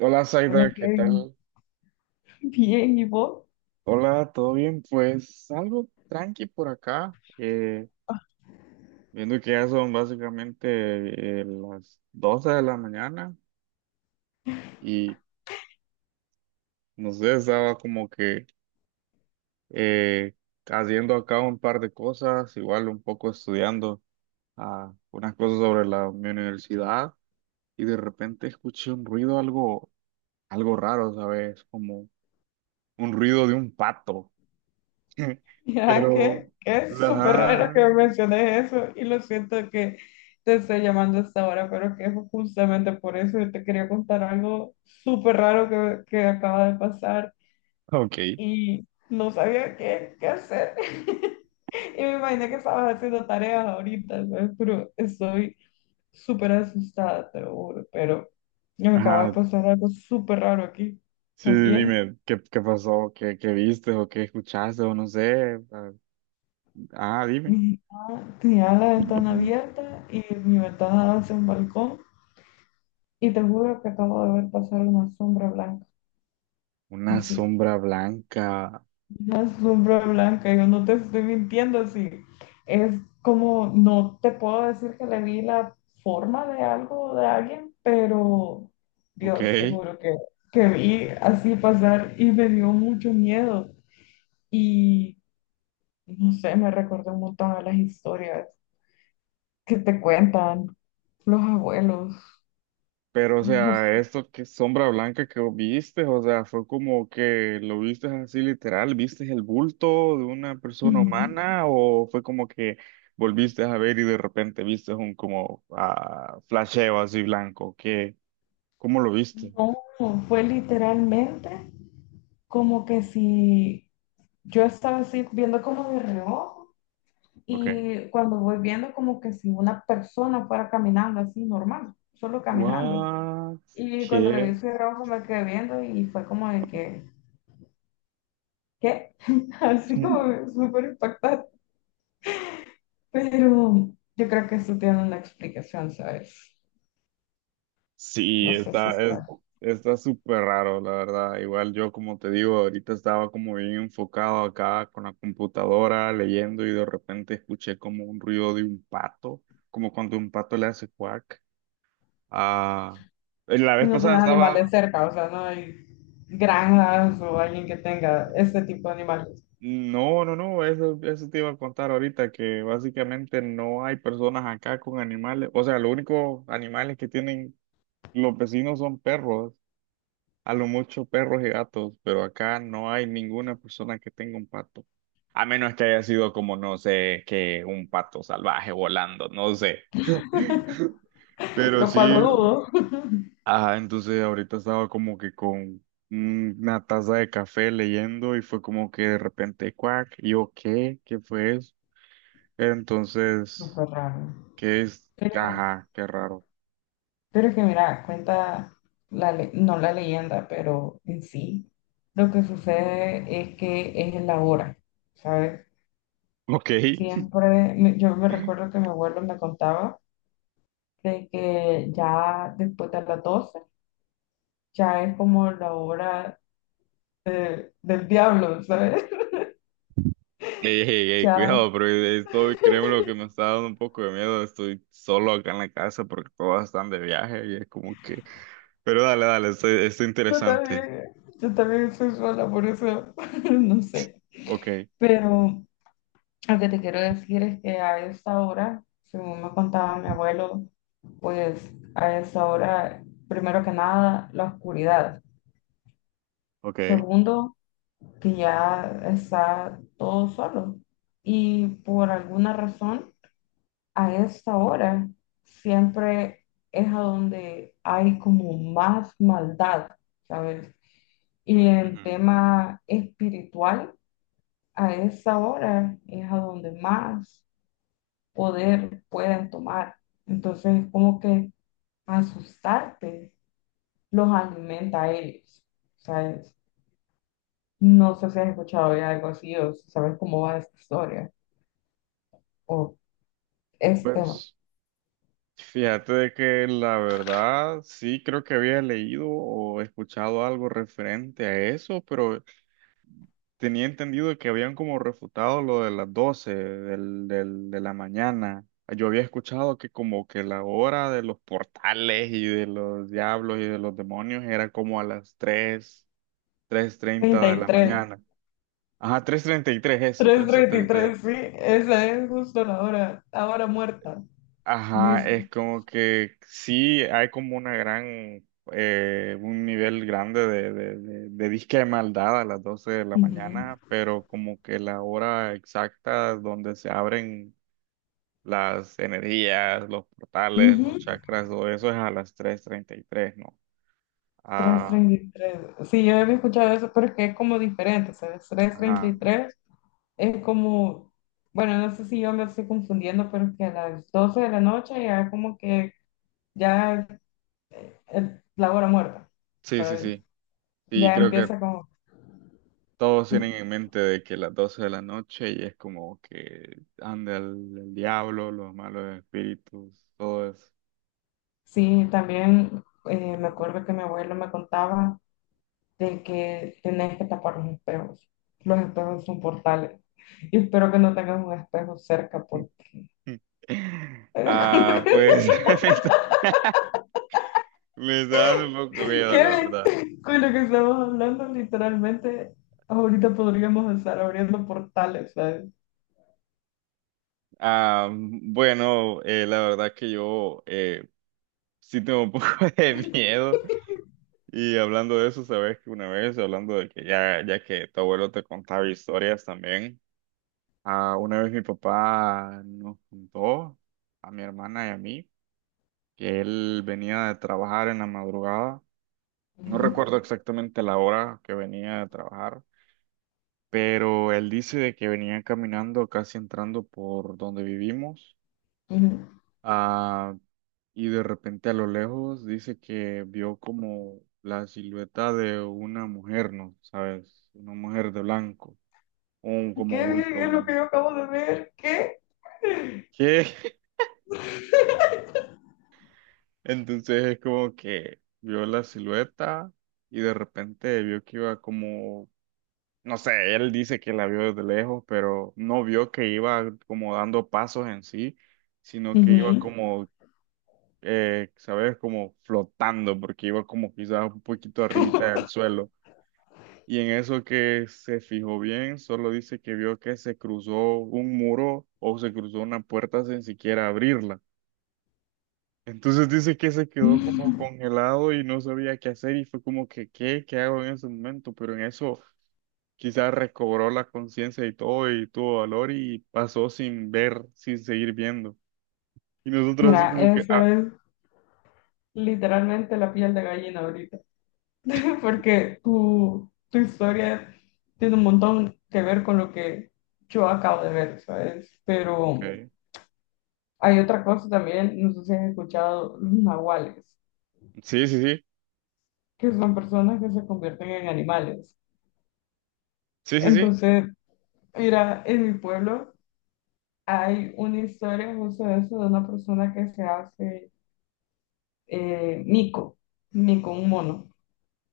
Hola Hola, Zaida, ¿qué Kevin. tal? Bien, ¿y vos? Hola, ¿todo bien? Pues algo tranqui por acá, viendo que ya son básicamente las 12 de la mañana y no sé, estaba como que eh, haciendo acá un par de cosas, igual un poco estudiando unas cosas sobre mi universidad y de repente escuché un ruido algo raro, ¿sabes? Como un ruido de un pato, Ya pero... que es súper raro Ajá. que me menciones eso y lo siento que te estoy llamando hasta ahora, pero que es justamente por eso que te quería contar algo súper raro que acaba de pasar Ok. y no sabía qué hacer. Y me imaginé que estabas haciendo tareas ahorita, ¿sabes? Pero estoy súper asustada, te lo juro, pero me acaba de Ajá. pasar algo súper raro aquí Sí, sí, también. dime, ¿qué pasó? ¿Qué viste o qué escuchaste o no sé? Ah, dime. Mi mamá tenía la ventana abierta y mi ventana daba hacia un balcón y te juro que acabo de ver pasar una sombra blanca, Una así, sombra blanca. una sombra blanca, yo no te estoy mintiendo, así, es como, no te puedo decir que le vi la forma de algo o de alguien, pero Ok. Dios, te juro que vi así pasar y me dio mucho miedo y no sé, me recordó un montón a las historias que te cuentan los abuelos. Pero, o No sea, sé. esto que sombra blanca que viste, o sea, fue como que lo viste así literal, ¿viste el bulto de una persona Ujú. humana o fue como que volviste a ver y de repente viste un como flasheo así blanco? ¿Qué? ¿Cómo lo viste? No, fue literalmente como que si yo estaba así viendo como de reojo Ok. y cuando voy viendo como que si una persona fuera caminando así normal, solo caminando. What? Y cuando le vi ¿Qué? su reojo me quedé viendo y fue como de que, ¿qué? Así como súper impactante. Pero yo creo que eso tiene una explicación, ¿sabes? Sí, No sé si está. Está súper raro, la verdad. Igual yo, como te digo, ahorita estaba como bien enfocado acá con la computadora, leyendo, y de repente escuché como un ruido de un pato, como cuando un pato le hace quack. Ah, la ¿Y vez no pasada tenés animales estaba... cerca? O sea, no hay granjas o alguien que tenga este tipo de animales, no, eso te iba a contar ahorita, que básicamente no hay personas acá con animales. O sea, los únicos animales que tienen los vecinos son perros. A lo mucho perros y gatos, pero acá no hay ninguna persona que tenga un pato. A menos que haya sido como, no sé, que un pato salvaje volando, no sé. Pero lo sí. cual lo dudo. Ajá, entonces ahorita estaba como que con una taza de café leyendo y fue como que de repente, cuac, y yo, ¿qué? ¿Qué fue eso? Entonces, Súper raro. ¿qué es? Pero, Ajá, qué raro. pero es que mira, cuenta, la no la leyenda, pero en sí, lo que sucede es que es en la hora, ¿sabes? Ok. Siempre, yo me recuerdo que mi abuelo me contaba de que ya después de las 12 ya es como la hora del diablo, ¿sabes? Ey, ey, ey, Ya, cuidado, pero esto, créeme lo que me está dando un poco de miedo. Estoy solo acá en la casa porque todos están de viaje y es como que. Pero dale, dale, esto es yo interesante. también, yo también soy sola, por eso no sé. Ok, Pero lo que te quiero decir es que a esa hora, según me contaba mi abuelo, pues a esa hora, primero que nada, la oscuridad. ok. Segundo, que ya está todo solo. Y por alguna razón, a esa hora siempre es a donde hay como más maldad, ¿sabes? Y en Ujú. tema espiritual, a esa hora es a donde más poder pueden tomar. Entonces es como que asustarte los alimenta a ellos, ¿sabes? No sé si has escuchado ya algo así o si sabes cómo va esta historia o este tema. Pues fíjate de que la verdad sí creo que había leído o escuchado algo referente a eso, pero tenía entendido que habían como refutado lo de las 12 de la mañana. Yo había escuchado que como que la hora de los portales y de los diablos y de los demonios era como a las tres 3 treinta de la 33, mañana. Ajá, 3:33. 333, sí, esa es justo la hora muerta, Ajá, dice. es como que sí hay como una gran, un nivel grande de disque de maldad a las 12 de la Ujú. mañana, pero como que la hora exacta donde se abren las energías, los portales, los Ujú. chakras, todo eso es a las 3:33, ¿no? Ah, 333. Sí, yo había escuchado eso, pero es que es como diferente, ¿sabes? ajá. 333. Es como, bueno, no sé si yo lo estoy confundiendo, pero es que a las 12 de la noche ya como que ya, la hora muerta, Sí, sí, ¿sabes? sí. Y Ya creo que empieza como... todos ¿Mm? tienen en mente de que las 12 de la noche y es como que anda el diablo, los malos espíritus, todo eso. Sí, también me acuerdo que mi abuelo me contaba de que tenés que tapar los espejos. Los espejos son portales. Y espero que no tengas un espejo cerca porque... con Ah, lo pues me está, me está dando un poco miedo, la verdad. Con lo que estamos hablando, literalmente, ahorita podríamos estar abriendo portales, ¿sabes? Ah, bueno, la verdad que yo sí tengo un poco de miedo. Y hablando de eso, sabes que una vez, hablando de que ya que tu abuelo te contaba historias también, una vez mi papá nos contó a mi hermana y a mí que él venía de trabajar en la madrugada. No Ujú, recuerdo exactamente la hora que venía de trabajar, pero él dice de que venía caminando casi entrando por donde vivimos. ujú. Ah, y de repente a lo lejos dice que vio como la silueta de una mujer, ¿no? ¿Sabes? Una mujer de blanco, un ¿Qué, qué, como qué bulto es lo que blanco. yo acabo de ver? ¿Qué? ¿Qué? Entonces es como que vio la silueta y de repente vio que iba como, no sé, él dice que la vio desde lejos, pero no vio que iba como dando pasos en sí, sino que iba Ujú. como ¿sabes? Como flotando, porque iba como quizás un poquito arribita del suelo. Y en eso que se fijó bien, solo dice que vio que se cruzó un muro o se cruzó una puerta sin siquiera abrirla. Entonces dice que se quedó como Mm, congelado y no sabía qué hacer y fue como que, ¿qué? ¿Qué hago en ese momento? Pero en eso quizás recobró la conciencia y todo y tuvo valor y pasó sin ver, sin seguir viendo. Y nosotros así mira, como que, eso ah, es literalmente la piel de gallina ahorita, porque tu historia tiene un montón que ver con lo que yo acabo de ver, ¿sabes? Pero ok. hay otra cosa también, no sé si has escuchado los nahuales, Sí, sí, sí, que son personas que se convierten en animales. sí, sí, sí, Entonces, mira, en mi pueblo hay una historia justo de eso, de una persona que se hace eh, mico, mico, un mono.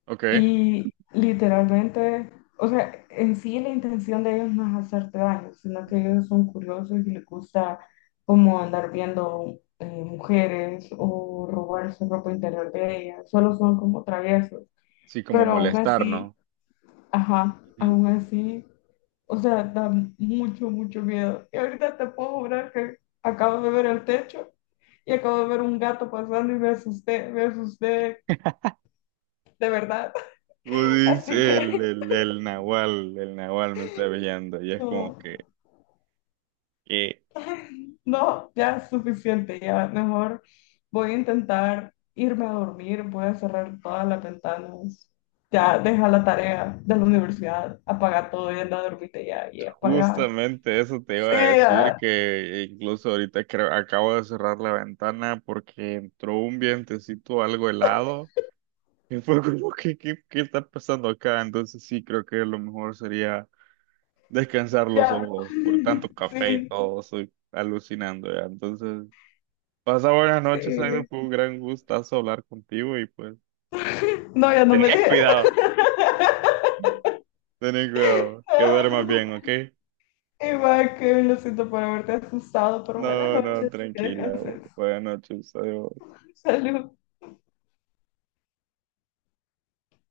ok. Y literalmente, o sea, en sí la intención de ellos no es hacerte daño, sino que ellos son curiosos y les gusta como andar viendo mujeres o robarse ropa interior de ellas. Solo son como traviesos. Sí, como Pero aún molestar, así, ¿no? ajá, Ujú. aún así, o sea, da mucho, mucho miedo. Y ahorita te puedo jurar que acabo de ver el techo y acabo de ver un gato pasando y me asusté de verdad. Vos dices, Así que el Nahual me está brillando. Y es como no, que no, ya es suficiente, ya mejor voy a intentar irme a dormir, voy a cerrar todas las ventanas, ya deja la tarea de la universidad, apaga todo y anda a dormirte ya y apaga. justamente eso te iba a Sí, decir, ya, que incluso ahorita creo, acabo de cerrar la ventana porque entró un vientecito algo helado. Y fue como que, ¿qué está pasando acá? Entonces sí, creo que lo mejor sería descansar los ya, ojos por tanto café y sí. todo. Estoy alucinando ya. Entonces, pasa buenas noches, Aida. Sí. Fue un gran gustazo hablar contigo y pues, No, ya no me ten dejes. cuidado. Ten cuidado, que duermas bien, ¿ok? Igual que lo siento por haberte asustado, pero buenas No, no, noches. Que tranquila. Bu- descanses. Buenas noches, adiós. Salud.